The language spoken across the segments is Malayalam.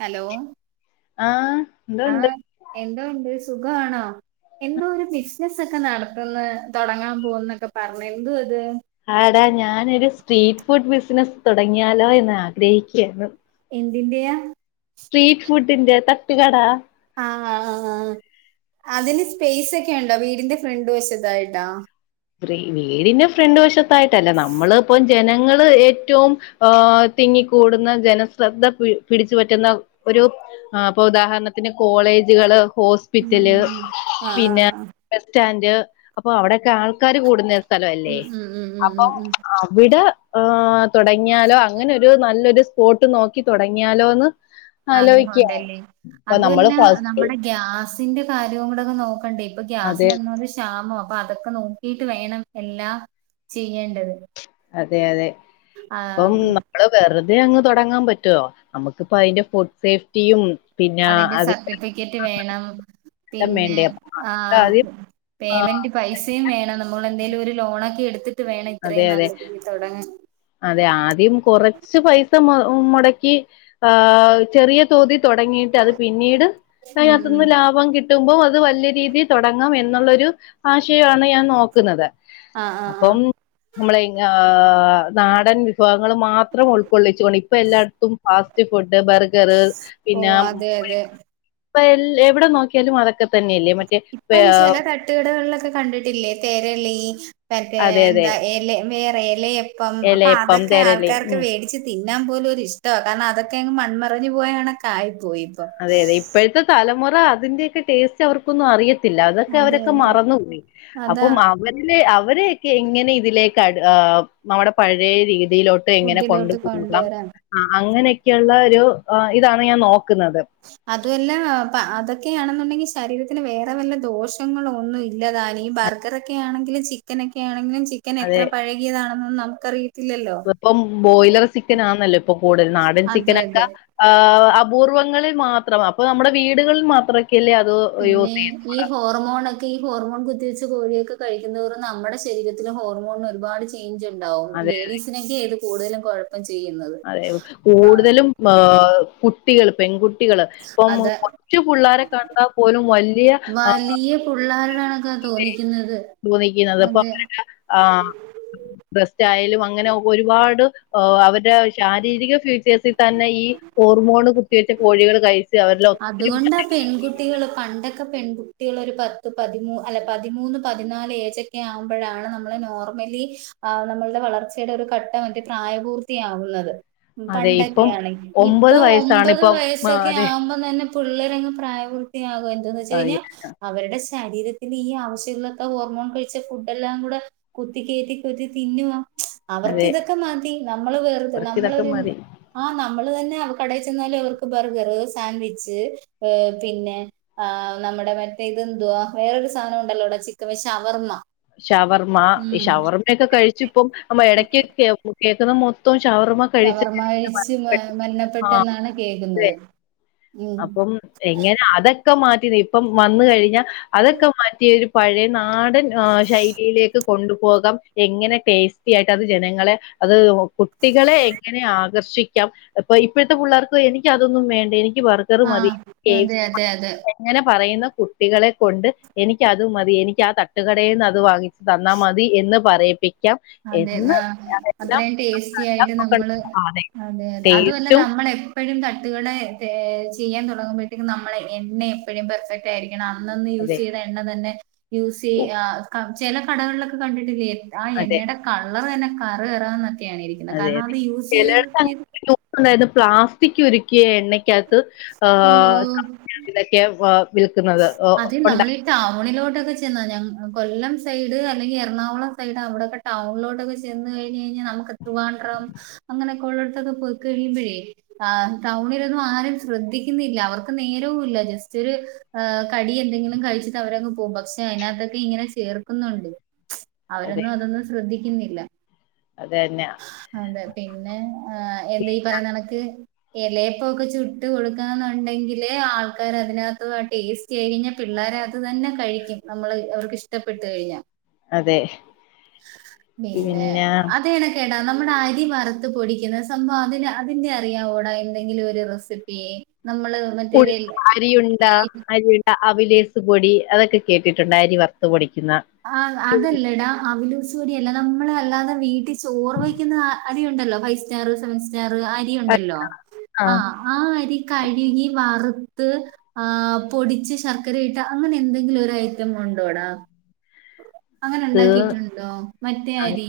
ഹലോ ആഹ് ആഹ എന്തുണ്ട് എന്തോ ഒണ്ട് സുഖാണോ എന്തോ ഒരു ബിസ്നസ് ഒക്കെ നടത്തുന്നേ തുടങ്ങാൻ പോകന്നൊക്കെ പറഞ്ഞു എന്തൊ അത് ആടാ ഞാനൊരു സ്ട്രീറ്റ് ഫുഡ് ബിസ്നസ്സ് തുടങ്ങിയാലോ എന്ന് ആഗ്രഹിക്കുവായിരുന്നു എന്തിന്റെയാ സ്ട്രീറ്റ് ഫുഡിന്റെ തട്ടുകട ആഹ ആ അതിന് സ്പേസ് ഒക്കെ ഉണ്ടൊ വീടിന്റെ ഫ്രണ്ട് വശത്തായിട്ട വീടിന്റെ ഫ്രണ്ട് വശത്തായിട്ടല്ലാ നമ്മള് പ്പോ ജനങ്ങള് ഏറ്റവും ആഹ തിങ്ങിക്കൂടുന്ന ജനശ്രദ്ധ പി പിടിച്ചു പറ്റുന്ന ഒരു ഇപ്പൊ ഉദാഹരണത്തിന് കോളേജുകള് ഹോസ് ഉം ഹോസ്പിറ്റല് ഉം ഉം ആഹ് ആഹ് പിന്നെ ആഹ് ബസ്റ്റാഡ് അപ്പൊ അവിടെക്കെ ആൾക്കാര് കൂടുന്നേ സ്ഥലല്ലേ ഉം ഉം ഉം ഉം അപ്പൊ ഉം ഉം അവിടെ ആഹ തൊ ടങ്ങിയാലോ അങ്ങനെ ഒരു നല്ലൊരു സ്പോട്ട് നോക്കി തൊ ടങ്ങിയാലോന്ന് ആഗ്രഹഒണ്ടല്ലി നമ്മള് അതുല്ല ഫസ്റ്റ് നമ്മുടെ ഗ്യാസിന്റെ കാര്യവും കൂടെ നോക്കണ്ടേ ഇപ്പൊ അതെ ഗ്യാസിന് ഒന്നാമ്മതേ ശാ [unintelligible] അതൊക്കെ നോക്കിട്ട് വേണം എല്ലാം ചെയ്യേണ്ടത് അതെ അതെ ആഹ് ഇപ്പം നമ്മള് വെറുതെ അങ് തുടങ്ങാൻ പറ്റോ നമുക്കിപ്പം അതിന്റെ ഫുഡ് സേഫ്റ്റിയും അതിന്റെ സർട്ടിഫിക്കറ്റ് വേണം എല്ലാം പിന്നെ വേണ്ടേ അപ്പൊ ആ നമുക്ക് ആദ്യം ആ പേയ്മെന്റ് പൈസയും വേണം നമ്മൾ എന്തെലും ഒരു ലോണൊക്കെ എടുത്തിട്ട് വേണം അതെ ഇത്രയും അതെ നല്ല രീതിയില് തുടങ്ങാൻ അതെ ആദ്യം കുറച്ച് പൈസ മുടക്കി ആ ചെറിയ തോതി തൊടങ്ങീട്ട് അത് പിന്നീട് ഉം അയ്നകത്ത്ന്ന് ഉം ലാഭം കിട്ട് കിട്ടുമ്പോൾ അത് വലിയ രീതിയിൽ തൊ ടങ്ങാം എന്നുള്ളൊരു ആശയമാണ് ഞാൻ നോക്കുന്നത് ആഹ് ആഹ് ആഹ് അപ്പം നമ്മളെയ് ങ്ങേ നാടൻ വിഭവഗങ്ങൾ മാത്രം ഉൾക്കൊള്ളിച്ചു കൊണ്ടി ഇപ്പ എല്ലായിടത്തും ഫാസ്റ്റ് ഫുഡ് ബർഗർ ഓ പിന്ന അതെ അതെ ഇപ്പ എൽ എവിടെ നോക്കിയാലും അതൊക് തൊക്കെ തന്നെയല്ലേ മറ്റേ. ഇപ്പം ചില തട്ടുകടകളിലൊക്കെ കണ്ടിട്ടില്ലേ തരളി മറ്റേ അതെ അതെ എന്താ എല വേറെ എല കം അപ്പൊ എലയപ്പം അതൊക്കെ തെരലയും ആൾക്കാർക്ക് ഉം മേടിച്ച് തിന്നാൻ പോലും ഒരി ഇഷ്ടമാണ് കാരണം അതൊക്കെങ്ങ് മൺമറിഞ്ഞു പോയാ കണക്കായി പോയി. ഇപ്പൊ അതെ അതെ ഇപ്പോഴത്തെ തലമുറ അതിന്റെയൊക്കെ ടേസ്റ്റ് അവർക്കൊന്നും അറിയ ല്ലാ അതൊക്കെ അതെ അവരൊക്കെ അതെ മറന്നുപോയി. അപ്പൊ അതാ അവ ഇല്ലേ അവരെയൊക്കെ എങ്ങനെ ഇതിലേക്ക്, ഏഹ് നമ്മടെ പഴയ രീതിയിലോട് പ്പേ എങ്ങനെ ഫുഡിലോട്ട് കൊണ്ടുപോണം. കൊണ്ടുവരാ അങ്ങനെയൊക്കെയുള്ള ഒരു ഇതാണ് ഞാൻ നോക്കുന്നത്. അതുവല്ലാ അതൊക്കെയാണെന്നുണ്ടെങ്കി ശരീരത്തിന് വേറെ വല്ല ദോഷങ്ങളോ ഒന്നു ഇല്ലതാനു. ഈ ബർ മകറൊക്കെ ആണെങ്കിലും ചിക്കനൊക്കെ ആണെങ്കിലും ചിക്കൻ അതെ എത്ര പഴകിയതാണെന്നൊന്നും നമുക്ക അറിയത്തില്ലല്ലോ ഇപ്പം ബോയിലർ ചിക്കൻ ആന്നല്ലോ ഇപ്പൊ കൂടുതൽ നാടൻ അതെ ചിക്കനൊക്കെ അതെ ഈഹ് അപൂർവ്വങ്ങളിൽ മാത്രം. അപ്പൊ നമ്മുടെ വീടുകളിൽ മാത്രക്കയല്ലേ അത് പിന്നെ യൂസ് ചെയ്യ് ഈ ഹോർമോണൊക്കെ ഈ ഹോർമോൺ കുത്തിവെച്ച കോഴിയൊക്കെ കഴിക്കുന്തോറും, നമ്മുടെ ശരീരത്തിൽ ഹോർമോൺ ഒരുപാട് ചെയ്ഞ്ച് ഉണ്ടാവും അതെ ലേഡീസിനൊക്കെത് കൂടുതലും കൊയപ്പം ചെയ്യുന്നത് ആ ആ കുട്ടികള് പെൺകുട്ടി കുട്ടികള്. ഇപ്പം അതെ കൊച്ച് പുള്ളാരെ കണ്ടാപ്പോലും വല്യ ആഹ് വലിയ പിള്ളേരുടെ കണക്കാ തോന്നിക്കുന്നത് തോന്നിക്കുന്നത്. അതെ അപ്പൊ അവരുടെ ആഹ് ഡ്രസ്റ്റ് ആയലും അങ്ങനെ ഒരുപാട് അവരുടെ ശാരീരിക ഫ്യൂച്ചേഴ്സിൽ തന്നെ ഈ ഹോർമോൺ കുത്തിവെച്ച കോഴികൾ കഴച്ച് അവരിൽ ഒത്തിരി [unintelligible] കുട്ടികള് പണ്ടൊക്കെ പെൺകുട്ടികൾ ഒരു പത്ത് പതിമൂന്ന് അല്ല പതിമൂന്ന് പതിനാല് ഏജൊ ക്കെ ആവുമ്പഴാണ് നമ്മള് നോർമലി നമ്മളുടെ വളർച്ചയുടെ ഒരു ഘട്ടം പ്രായപൂർ ക്യആവുന്നത് അതെ പണ്ടൊക്കെ ഇപ്പം യാണകിൽ ഒമ്പത് ഇപ്പം വയസ്സാണ് ഒമ്പത് ഇപ്പം വയസ്സ ആഹ് അതെ മ്പം തന്നെ പിള്ളേരങ്ങ്‌ പ്രായപൂർത്തിയാകു എന്താന്ന് വച്ച് അതെ കഴിഞ്ഞാ അവരുടെ ശരീരത്തിൽ ഈ ആവശ്യമില്ലാത്ത ഹോർമോൺ കഴിച്ച ഫുഡ് എല്ലാം കൂടെ കുത്തിക്കേറ്റി കുത്തി തിന്നുവാ. അവർക്ക് അതെ ഇതൊക്കെ മതി. നമ്മള് വെറുതെ, അവർക്ക് ഇതൊക്കെ നമ്മളൊരു മതി ആഹ് നമ്മള് തന്നെ അവ കടയി ചെന്നാല് അവർക്ക് ബർഗറ് സാൻവിച്ച് ഈഹ് പിന്നെ ആഹ് നമ്മുടെ മറ്റേ ഇതെന്തുവാ വേറൊരു സാധനം ഉണ്ടല്ലോ അടാ ചിക്കൻ പശവർമ്മ ഷവർമ്മ ഈ ഷവർമ്മയൊക്കെ കഴിച്ചിപ്പം നമ്മ ഇടക്കൊക്കെ [unintelligible] കേൾക്കുന്ന മൊത്തം ഷവർമ്മ കഴിച്ച് ഷവർമ കഴിച്ച് ആഹ് മരണപ്പെട്ടെന്നാണ് കേക്ക്ന്നത്. അപ്പം എങ്ങന അതൊക്കെ മാറ്റിനി ഇപ്പം വന്ന് കഴിഞ്ഞാ അതൊക്കെ മാറ്റിയൊരു പഴയ നാടൻ ശൈലിയിലേക്ക് കൊണ്ടുപോകാം എങ്ങനെ ടേസ്റ്റി ആയിട്ട് അത് ജനങ്ങളെ അത് കുട്ടികളെ എങ്ങനെ ആകർഷിക്കാം. അപ്പൊ ഇപ്പോഴത്തെ പുള്ളേർക്ക് എനിക്ക്‌ അതൊന്നും വേണ്ട എനിക്ക് ബർ ത്തറ് മതി. ആഹ് അതെ ടേസ്റ്റ് അതെ അതെ [unintelligible] അങ്ങനെ പറയുന്ന കുട്ടികളെ കൊണ്ട് എനിക്കത് മതി എനിക്ക് ആ തട്ടുകടയിൽ നിന്ന് അത് വാങ്ങി തന്നാൽ മതി എന്ന് പറയിപ്പിക്ക അതേല. അത്രയും ടേസ്റ്റി ആയിട്ട് നമ്മള്, അതെ അതെതെ അതുമല്ല ടേസ്റ്റും നമ്മളെപ്പ എപ്പഴും തട്ടുകട ചെയ്യാൻ തൊടങ്ങുമ്പഴത്തേക്കും നമ്മളെ എണ്ണ എപ്പഴും പെർഫെക്റ്റ് ണം. അന്ന് നി യൂസ് അതെ ചെയ്ത എണ്ണ തന്നെ. യൂസി ആ ക ചില കടകളിലൊക്കെ കണ്ടിട്ടില്ലേ ആ അതെ എണ്ണയുടെ, കളർ തന്നെ കറി കയറന്നൊക്കെയ ആാണ് ഇരിക്കുന്നത് കാരണം അത് യൂസ് ചെയ്ത് യൂസ് ചെയ്ത് അതായത് പ്ലാസ്റ്റിക് ഉരുക്കിയ എണ്ണക്കകത്ത് ഓ [unintelligible] വിൽക്കുന്നത് ഓ അത് ഉണ്ട നമ്മളീ ടൗണിലോട്ടൊക്കെ ചെന്നാ ഞ കൊല്ലം സൈഡ് അല്ലെങ്കിൽ എറണാകുളം സൈഡ് അവിടെക്കെ ടൗണിലോട്ടൊക്കെ ചെന്ന് കഴിഞ് കഴിഞ്ഞാൽ നമക്ക് എ ത്രവാണ്ട്രം അങ്ങനെയൊക്കൊ ഉള്ളടത്തൊക്കെ പോയിക്കഴിയുമ്പഴേ ആ ടൗണിലൊന്നും ആരും ശ്രദ്ധിക്കുന്നില്ല. അവർക്ക് നേരവുല്ല. ജസ്റ്റ് ഒരു ആ കടി എന്തെങ്കിലും കഴിച്ചിട്ട് അവരങ്ങ് പോകും പക്ഷെ അതിനകത്തൊക്കെ ഇങ്ങനെ ചേർക്കുന്നുണ്ട് അവരൊന്നു അതൊന്നു ശ്രദ്ധിക്ക്ന്നില്ല. അതന്നെ അതെ. പിന്നെ എന്താ ഈ പറയുന്ന കണക്ക് എലയേപ്പോക്കെ ചുട്ട് കൊടുക്കാന്നുണ്ടെങ്കില് ആൾക്കാര അതിനകത്ത് ആ ടേസ്റ്റ് കഴിഞ്ഞ പിള്ളേരെ അത് തന്നെ കഴിക്കും നമ്മള് അവർക്ക് ഇഷ്ടപ്പെട്ടു കഴിഞ്ഞാ. അതെ പിന്നെ അതണക്ക് എടാ നമ്മുടെ അരി വറുത്ത് പൊടിക്കുന്നത് സംഭവ അതിന് അതിന്റെ അറിയാംവൊടാ എന്തെങ്കിലും ഒരു റെസിപ്പി നമ്മള് മറ്റേ വെൽ- അരിയുണ്ട അരി അവിലേസ് പൊടി അതൊക്കെ കേട്ടിട്ടുണ്ട അരി വറത്തു പൊടിക്കുന്ന. ആഹ് അതല്ലെടാ അവലൂസ് പൊടിയല്ല നമ്മള് അല്ലാതെ വീട്ടിൽ ചോറ് കഴിക്കുന്ന അരി ഉണ്ടല്ലോ? ഫൈവ് സ്റ്റാർ സെവൻ സ്റ്റാർ അരിയ ഉണ്ടല്ലോ. ആ ആഹ് ആഹ് അരി കഴുകി വറുത്ത് ആഹ് പൊടിച്ച് ശർക്കര ഇട്ട, അങ്ങനെ എന്തെങ്കിലു ഒരു ഐറ്റം ഉണ്ടോടാ? അങ്ങനെ ഉണ്ടാക്കിട്ടുണ്ടോ മറ്റേ അത് അരി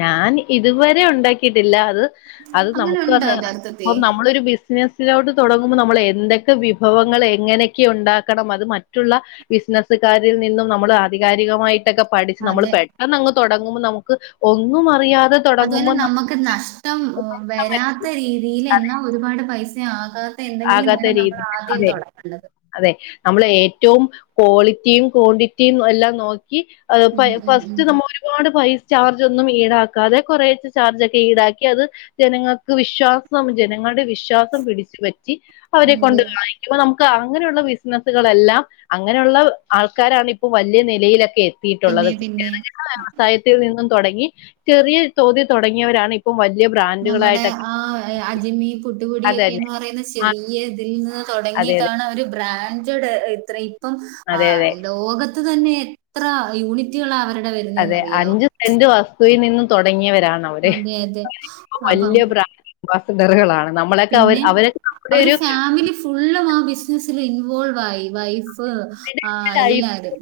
ഞാൻ ഇതുവരെ ഉണ്ടാക്കിയിട്ടില്ല അത് അത് അങ്ങനെ നമുക്ക് ഉണ്ടോ അത് ഇപ്പ യഥാർത്ഥത്തിൽ നമ്മളൊരു ബിസിനസ്സിലോട്ട് തുടങ്ങുമ്പോൾ, നമ്മൾ എന്തൊക്കെ വിഭവങ്ങൾ എങ്ങനെയൊക്കെ ഉണ്ടാക്കണം. അത് മറ്റുള്ള ബിസിനസുകാരിൽ നിന്നും നമ്മള് ആധികാരികമായി പഠിച്ച് നമ്മൾ അത് പെട്ടെന്ന് അങ്ങ് തോടങ്ങുമ്പോൾ നമുക്ക് ഒന്നും അറിയാതെ അതുപലെ തുടങ്ങുമ്പോൾ നമ്മളെ നമുക്ക് നഷ്ടം വരാത്ത രീതിയിൽ എന്നാ ഒരുപാട് പൈസ ആകാ എന്തെങ്കിലും ആകാത്ത വേണം നമ്മൾ രീതി ആദ്യം അതെ തൊടങേണ്ടത് അതെ നമ്മള് ഏറ്റവും ക്വാളിറ്റിയും ക്വാണ്ടിറ്റിയും എല്ലാം നോക്കി അതിപ്പ ഉം ഉം ഫസ്റ്റ് ഉം നമ്മളൊരു ഒരുപാട് പൈസ ചാർജ് ഒന്നും ഈടാക്കാതെ കുറേ ചാർജ് ഒക്കെ ഈടാക്കി അത്. ജനങ്ങൾക്ക് വിശ്വാസം ജനങ്ങളുടെ വിശ്വാസം പിടിച്ചുപറ്റി അവരെ അതെ കൊണ്ട് വങ്ങ ഇപ്പൊ നമുക്ക് അങ്ങനെയുള്ള ബിസിനസ്സുകളെല്ലാം അങ്ങനെയുള്ള ആൾക്കാരാണ് ഇപ്പ വലിയ നിലയിലൊക്കെ എ യിട്ടുള്ളത്. പിന്നെ പിന്നെ [unintelligible] വ്യവസായത്തിൽ നിന്നും തുടങ്ങി ചെറിയ തോതി തുടങ്ങിയവരാണ് ഇപ്പ ഇപ്പം വലിയ ബ്രാൻഡുകളായിട്ടൊക്കെ അജിമി അതന്നെ പുട്ട്പൊടിയൊക്കെയന്ന് പറയുന്ന ചെറിയ ഇതിൽ നിന്ന് അതെ അതെ തുടങ്ങിയിട്ടാണ് അവര് ബ്രാൻഡ് ഇ ഇപ്പം അതെ അതെ ലോകത്ത് തന്നെ എത്ര യൂണിറ്റുകൾ അവരുടെ വരു അതെ അഞ്ച് സെന്റ് വസ്തുവിൽ നിന്നും തുടങ്ങിയവരാണ് ന അതെയതെ അപ്പം വസഡറുകളാണ് നമ്മളൊക്കെ അവർ പിന്നെ അവരൊ നമ്മുടെ അവര് ഒരു ഫാമിലി ഫുള്ളും ആ ബിസിനസ്സില് ഇൻവോൾവായി, വൈഫ് ആഹ് എല്ലാരും.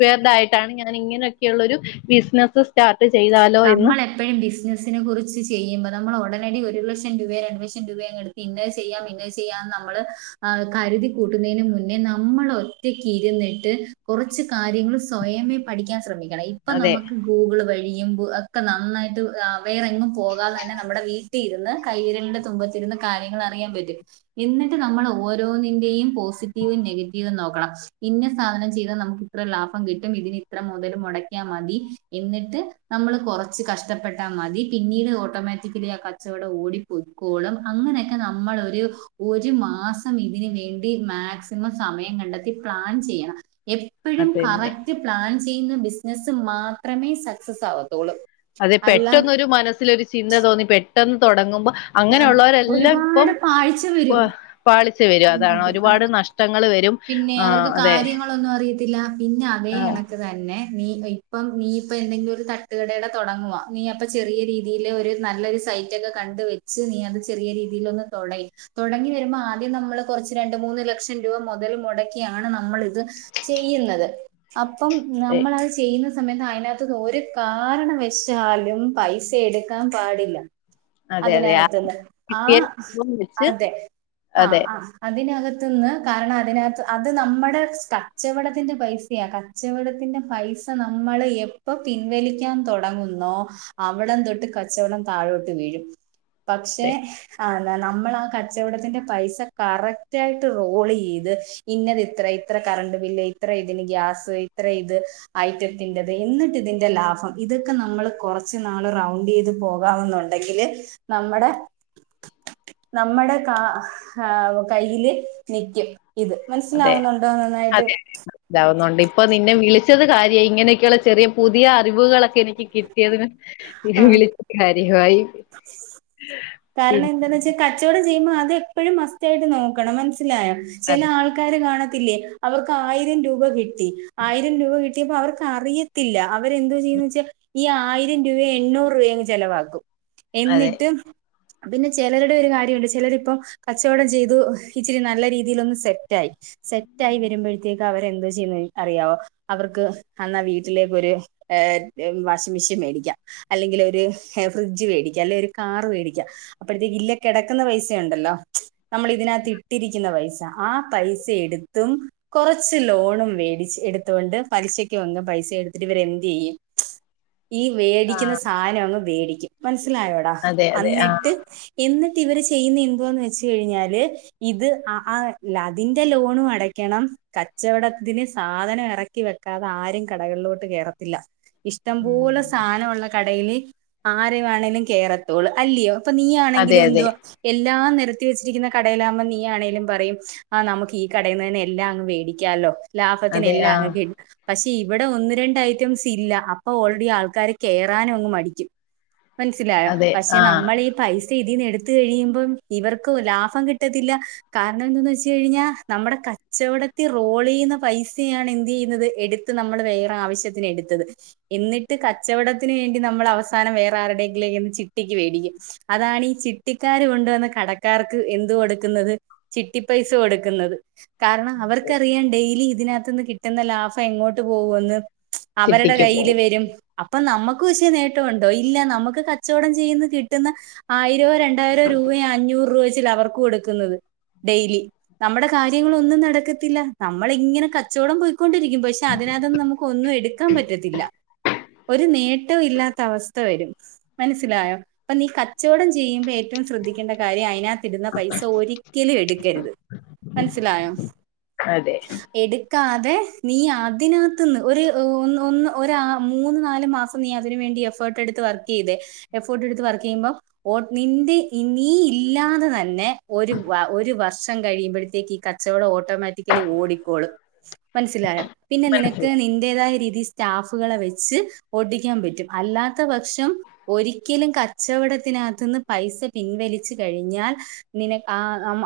വെറതായിട്ടാണ് ഞാൻ ഇങ്ങനെയൊക്കെയള്ള ഒരു ബിസിനസ്സ് സ്റ്റാർട്ട് ചെയ്താലോ എന്ന്, നമ്മൾ എപ്പോഴും ബിസിനസ്സിനെ കുറിച്ച് ചെയ്യുമ്പോ നമ്മൾടനടി ഒരു ലക്ഷം രൂപ രണ്ട് ലക്ഷം രൂപയങ്ങടുക്കും. ഇന്നത് ചെയ്യാം ഇന്നത് ചെയ്യാന്ന് നമ്മള് ആ കരുതി കൂട്ടുന്നതിന് മുന്നേ നമ്മൾ ഒറ്റക്ക് ഇരുന്നിട്ട് കുറച്ച് കാര്യങ്ങളു സ്വയമേ പഠിക്കാൻ ശ്രമിക്കണം ഇപ്പ അതെ. നമുക്ക് ഗൂഗിൾ വഴിയും ഒക്കെ നന്നായിട്ട് വേറെ എങ്ങും പോകാതെ തന്നെ നമ്മുടെ വീട്ടി ഇരുന്ന് കൈയിരലിന്റെ തുമ്പത്തിരുന്ന് കാര്യങ്ങൾ അറിയാൻ പറ്റും. എന്നിട്ട് നമ്മൾ ഓരോന്നന്റെയും പോസിറ്റീവും നെഗറ്റീവും നോക്കണം. ഇന്ന സാധനം ചെയ്താൽ നമുക്ക് ഇത്ര ലാഭം കിട്ടും ഇതിന് ഇത്ര മുതൽ മുടക്കിയാൽ മതി എന്നിട്ട് നമ്മള് കുറച്ച് കഷ്ടപ്പെട്ടാ മതി പിന്നീട് ഓട്ടോമാറ്റിക്കലി ആ കച്ചവടം ഓടി പക്കോളും അങ്ങനെയൊക്കെ നമ്മളൊരു ഒരു മാസം ഇതിന് വേണ്ടി മാക്സിമം സമയം കണ്ടെത്തി പ്ലാൻ ചെയ്യണം എപ്പോഴും അതന്നെ. കറക്റ്റ് പ്ലാൻ ചെയ്യുന്ന ബിസിനസ്സ് മാത്രമേ സക്സസ് ആകത്തൊള്ളൂ. അതെ പെട്ടെന്നൊരു മനസ്സിലൊരു ചിന്ത തോന്നി പെട്ടെന്ന് തൊടങ്ങുമ്പോ അങ്ങനെയുള്ളവരെല്ലാം ഇപ്പം ഒരുപാട് പാഴ്ച ഇപ്പ പാളിച്ച വരും അതാണ് ഒരുപാട് നഷ്ടങ്ങള് വരും പിന്നെ ആ അവർക്ക് അതെ. കാര്യങ്ങളൊന്നും അറിയത്തില്ല പിന്നെ അവേ ആ കണക്ക് അതന്നെ നീ ഇ ഇപ്പം നീ ഇപ്പം എന്തെങ്കിലൊരു തട്ട് കടയുടെ തൊടങ്ങ നീ അപ്പം ചെറിയ രീതിയില് ഒരു നല്ലൊരു സൈറ്റ് ഒക്കെ കണ്ട് വെച്ച് നീ അത് ചെറിയ രീതിയിലൊന്ന് തുടയ് തൊടങ്ങി വരുമ്പം ആദ്യം നമ്മള് കൊറച്ച് രണ്ട് മൂന്ന് ലക്ഷം രൂപ മൊ മുതൽ മൊടക്കിയാണ് നമ്മളിത് ചെയ്യുന്നത് അപ്പം അതെ. നമ്മളത് ചെ ചെയ്യുന്ന സമയത്ത് അയിനാത്തൂന്നൊര് കാരണവശാലും പൈസ എടുക്കാൻ പാടില്ല അതെ, അതെ. ആ അതിനകത്ത്ന്ന് കിട്ടിയ ആഹ് സംഭവം വെച്ച് അതെ അഹ് അതെ, അഹ് അതിനകത്ത്ന്ന് കാരണം അ അതിനകത്ത് അത് നമ്മടെ സ് കച്ചവടത്തിന്റെ പൈസയാ കച്ചവടത്തിന്റെ പൈസ നമ്മള് എ പ്പൊ പിൻവലിക്കാൻ തൊടങ്ങുന്നോ അവിടം തൊട്ട് കച്ചവടം താഴോട്ട് വീഴും പക്ഷെ അതെ, അഹ് ന നമ്മളാ ക കച്ചവടത്തിന്റെ പൈസ കറക്റ്റായിട്ട് റോളെയ്ത് ഇന്നത് ഇത്ര ഇത്ര കറണ്ട് ബില്ല് ഇത്ര ഇതിന് ഗ്യാസ് ഇത്ര ഇത് ഐറ്റത്തിന്റത് എന്നിട്ടിതിന്റെ ലാഭം ഇതൊക്കെ നമ്മള് കുറച്ച് നാള് റൗണ്ടെയ്ത് പോകാവുന്നു ണ്ടെങ്കില് നമ്മടെ നമ്മടെ കാ ആവു കയ്യില് നിക്കും ഇത് അതെ, മനസ്സിലാവുന്നുണ്ടോ നന്നായിട്ട് അതെ. ഇതാവുന്നുണ്ട് ഇപ്പൊ നിന്നെ വിളിച്ചത് കാര്യായി ഇങ്ങനെയൊക്കെയുള്ള ചെറിയ പുതിയ അറിവുകളൊക്കെ എനിക്ക് കിട്ടിയതിന് ങ്ഹ് ആഹ് വിളിച്ചിട്ട് കാര്യവായി കാരണം എന്തെന്ന് വെച്ച കച്ചോടം ചെയ്യുമ്പോ അത് എപ്പോഴും മസ്റ്റായിട്ട് നോക്കണം മനസ്സിലായോ ചെല ആൾ ആൾക്കാര് കാണത്തില്ലേ അവർക്ക് ആയിരം രൂപ കിട്ടി ആയിരം രൂപ കിട്ടിയപ്പോ അവർക്കറിയ ത്തില്ല അവരെന്തോ ചെയ്യൂന്ന് വെച്ച ഈ ആയിരം രൂപ എണ്ണൂറ് രൂപയങ് ചെലവാക്കും അതെ എന്നിട്ട് പിന്നെ ചെലരുടെ ഒരു കാര്യുണ്ട് ചെലരിപ്പം കച്ചോടം ചെയ്തു ഇച്ചിരി നല്ല രീതിയിലൊന്ന് സെറ്റായി സെറ്റായി വരുമ്പോഴത്തേ അവരെന്തോ ചെയ്യുന്നെ അറിയാവോ അവർക്ക് അന്നാവീട്ടിലേക്കൊര് ഏഹ് എ വാഷിംഗ് മിഷൻ മേടിക്കാം അല്ലെങ്കിലൊര് ഹെ ഫ്രിഡ്ജ് വേടിക്കാം അല്ലെ ഒര് കാറ് വേടിക്കാം ക്ക അപ്പഴത്തേക്ക് ഇല്ലേ കെടക്ക്ന്ന പൈസുണ്ടല്ലോ മ്ച് നമ്മളിതിനകത്തിട്ടിരിക്ക്ന്ന പൈസ ആഹ് പൈസയെടുത്തും കൊറച്ച് ലോണും മേടിച്ച് എടുത്തൊണ്ട് പലിശക്ക് വന്ന് പൈസ എടുത്തിട്ട് ഇവര് എന്ത് യ്യും? ഈ ആ വേടിക്കുന്ന സാനം അങ്ങ് വേടിക്കും മനസ്സിലായോടാ? അതെ അതെ ആ അന്നിട്ട് എന്നിട്ട് ഇവര് ചെയ്യുന്ന എന്തുവാന്ന് വെച്ച് കഴിഞ്ഞാല്? ഇത് ആ ആ ലതിന്റെ ലോണും അടയ്ക്കണം കച്ചവടത്തിന് സാധനം എറക്കി വെക്കാതെ ആരും കടകളിലോട്ട് കേറത്തില്ല. ഇഷ്ടം പോലെ ഉം സാനമുള്ള കടേല് ആരെ വേണമെങ്കിലും കേറത്തോളൂ അല്ലയോ അപ്പ നീ അതെ ആണെങ്കിലും അതെ എന്തുവാ എല്ലാം നിരത്തി വെച്ചിരിക്കുന്ന കടയിലാവുമ്പം നീ ആണെങ്കിലും പറയും ആ നമുക്ക് ഈ കടയിന്നന്നെ എല്ലാം അങ്ങ് വേടിക്കാല്ലോ ലാഭത്തിന് അതെ എല്ലാം ആ അങ്ങ് കി പക്ഷെ ഇവിടെ ഒന്ന് രണ്ട് ഐറ്റംസ് ഇല്ല അപ്പൊ ഓൾറെഡി ആൾക്കാര് കേറാനും അങ്ങ് മടിക്കും. മനസ്സിലായോ അതെ പക്ഷെ ആ നമ്മള് ഈ പൈസ ഇതിന്ന് എടുത്ത് കഴിയുമ്പം ഇവർക്ക്‌ ലാഭം കിട്ടത്തില്ല കാരണം എന്താന്ന് വെച്ച് കഴിഞ്ഞാൽ നമ്മുടെ കച്ചവടത്തിൽ റോൾ ചെയ്യുന്ന പൈസയാണ് എന്ത് ചെയ്യുന്നത് എടു ഇത് നമ്മൾ വേറെ ആവശ്യത്തിന് എടുത്തത് എന്നിട്ട് കച്ചവടത്തിന് വേണ്ടി നമ്മൾ അവസാനം വേറെ ആരുടെയെങ്കിലേന്ന് ചിട്ടിക്ക് മേടിക്കും അതാണ് ഈ ചിട്ടിക്കാര് കൊണ്ടുവന്ന കടക്കാർക്ക് എന്ത് കൊടുക്കുന്നത് ചിട്ടിപ്പൈസ കൊടുക്കുന്നത്. കാരണം അതെ അവർക്കറിയാം ഡെയിലി ഇതിനകത്തു നിന്ന് കിട്ടുന്ന ലാഭം എങ്ങോട്ട് പോവുന്ന് അവരടെ ചിട്ടിക്ക് കയ്യില് പോവും വരും അപ്പൊ നമ്മക്ക് പക്ഷേ നേട്ടവൊണ്ടോ ഇല്ല നമുക്ക് കച്ച ച്ചൊടംചെയ്ത് കിട്ടുന്ന ആയിരോ രണ്ടായിരോ രൂപയോ അഞ്ഞൂറ് രൂപ വെച്ച് ലവർക്ക് കൊടു ക്ന്നത് ഡെയിലി നമ്മടെ കാര്യങ്ങള് അതെ ഒന്നും നടക്കത്തില്ല. നമ്മള് ഇങ്ങനെ കച്ചവടം പോയ്ക്കൊണ്ടിരിക്കും പക്ഷെ അതിനകത്ത്ന്ന് നമുക്ക് ഒന്നും എടുക്കാൻ പറ്റത്തില്ല ഒരു നേട്ടവും ഇല്ലാത്ത അവസ്ഥ വരും മനസ്സിലായോ? അപ്പൊ നീ കച്ചവടം ചെയ്യുമ്പോ ഏറ്റവും ശ്രദ്ധിക്കേണ്ട കാര്യം അതിനകത്തിടുന്ന പൈസ ഒരിക്കലും എടുക്കരുത്. മനസ്സിലായോ അതെ എടുക്കാതെ നീ അതിനകത്ത്ന്ന് ഒരു ഒ ഒന്ന് ഒര് മൂന്ന് നാല് മാസം നീ അതിന് വേണ്ടി എഫർട്ട് എടുത്ത് വർക്ക് ചെയ്ത് എഫോർട്ട് എടുത്ത് വർക്ക് ചെയ്യുമ്പം ഓ നിന്റെ നീ ഇല്ലാതെ തന്നെ ഒരു വ ഒരു വർഷം കഴിയുമ്പോഴത്തേക്ക് ഈ കച്ചവടം ഓട്ടോമാറ്റിക്കലി ഓടിക്കോളും മനസ്സിലായ പിന്നെ നിനക്ക് മനസ്സിലായി നിന്റേതായ രീതിൽ സ്റ്റാഫുകളെ വെച്ച് ഓട്ടിക്കാൻ പറ്റും അല്ലാത്ത പക്ഷം. ഒരിക്കലും കച്ചവടത്തിനകത്ത്ന്ന് പൈസ പിൻവലിച്ച് കഴിഞ്ഞാൽ നിന ആ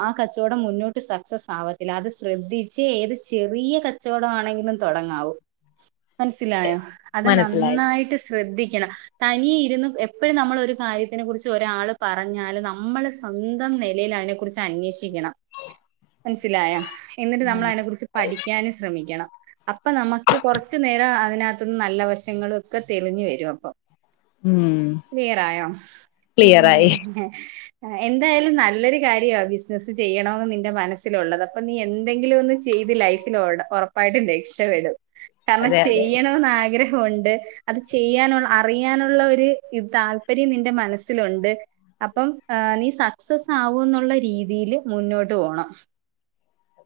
ആ കച്ചവടം മുന്നോട്ട് സക്സസ് ആവത്തില്ല അത് ശ്രദ്ധിച്ച് ഏത് ചെറിയ കച്ച് കച്ചൊവടം ആണെങ്കിലും തൊടങ്ങാവൂ. അതെ മനസ്സിലായോ അത് മനസ്സിലായി നന്നായിട്ട് ശ്രദ്ധിക്കണം തനി എപ്പോഴും നമ്മൾ ഒരു കാര്യത്തിനെ കുറിച്ച് ഒരാള് പറഞ്ഞാലും നമ്മള് സ്വന്തം നിലയിൽ അതിനെ കുറിച്ച് അന്വേഷിക്കണം മനസ്സിലായ എന്നിട്ട് നമ്മള് ഉം അയിനെ കുറിച്ച് പഠിക്കാനും ശ്രമിക്കണം. അപ്പൊ നമുക്ക് കുറച്ചു നേരം അതിനകത്ത്ന്ന് നല്ല വശങ്ങള ഒക്കെ തെളിഞ്ഞു വരും അപ്പൊ ഉം ക്ലിയർ ആയോ പിന്നെ ക്ലിയറായി എന്തായാലും നല്ലൊരു കാര്യവ ബിസിനസ്സ് ചെയ്യണന്ന് നിന്റെ മനസ്സിലുള്ളത് അപ്പൊ നീ എന്തെങ്കിലും ഒന്ന് ചെയ്ത് ലൈഫ് ഉറപ്പായിട്ടും രക്ഷപ്പെടും കാരണം അതെ അതെ ചെയ്യണന്ന് ആഗ്രഹൊണ്ട് അത് ചെയ്യാന് അറിയാനുള്ള ഒരു ത് താല്പര്യം നിന്റെ മനസ്സിലൊണ്ട്- അപ്പം നീ സക്സസ് ആവും എന്നുള്ള രീതിൽ മുന്നോട്ട് പോണം.